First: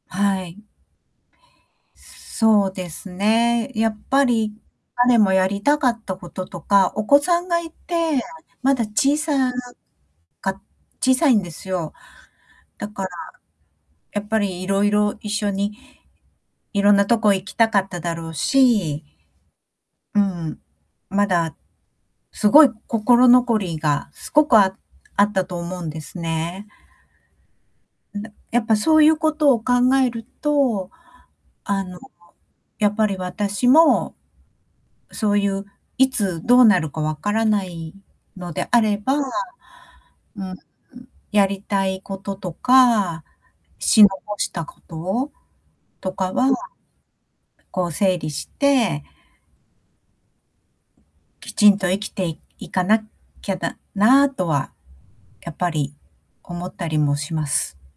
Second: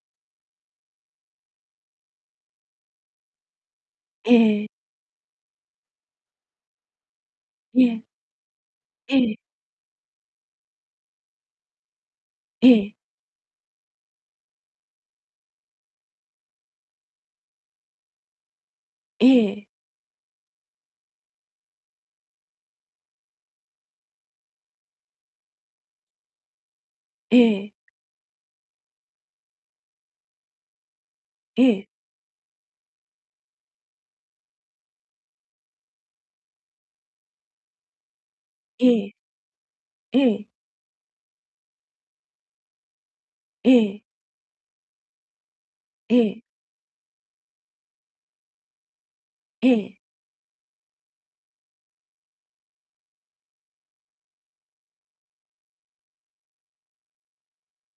はい。そうですね。やっぱえり、え。彼もやりたかったこととか、お子さんがいええ。て、まだえ小え。さか小さいんですよ。えだえ。から、やっぱりいろいろ一緒に、いろんなとこ行きたかっただろうしええええ。うん、まだ、すごい心残りが、すごくああったと思うんですね。ええ。んなやっぱそういうことを考えると、えあえ。の、やっぱり私も、そういう、いつどうなるか分からないのであれええ。ば、うん、ええ。ん、やりたいこととか、ええ。し残したこと、とえかえ。はこう整理してええ。きちんと生きていいかなきゃだなとは、やっぱり、思ったりもします。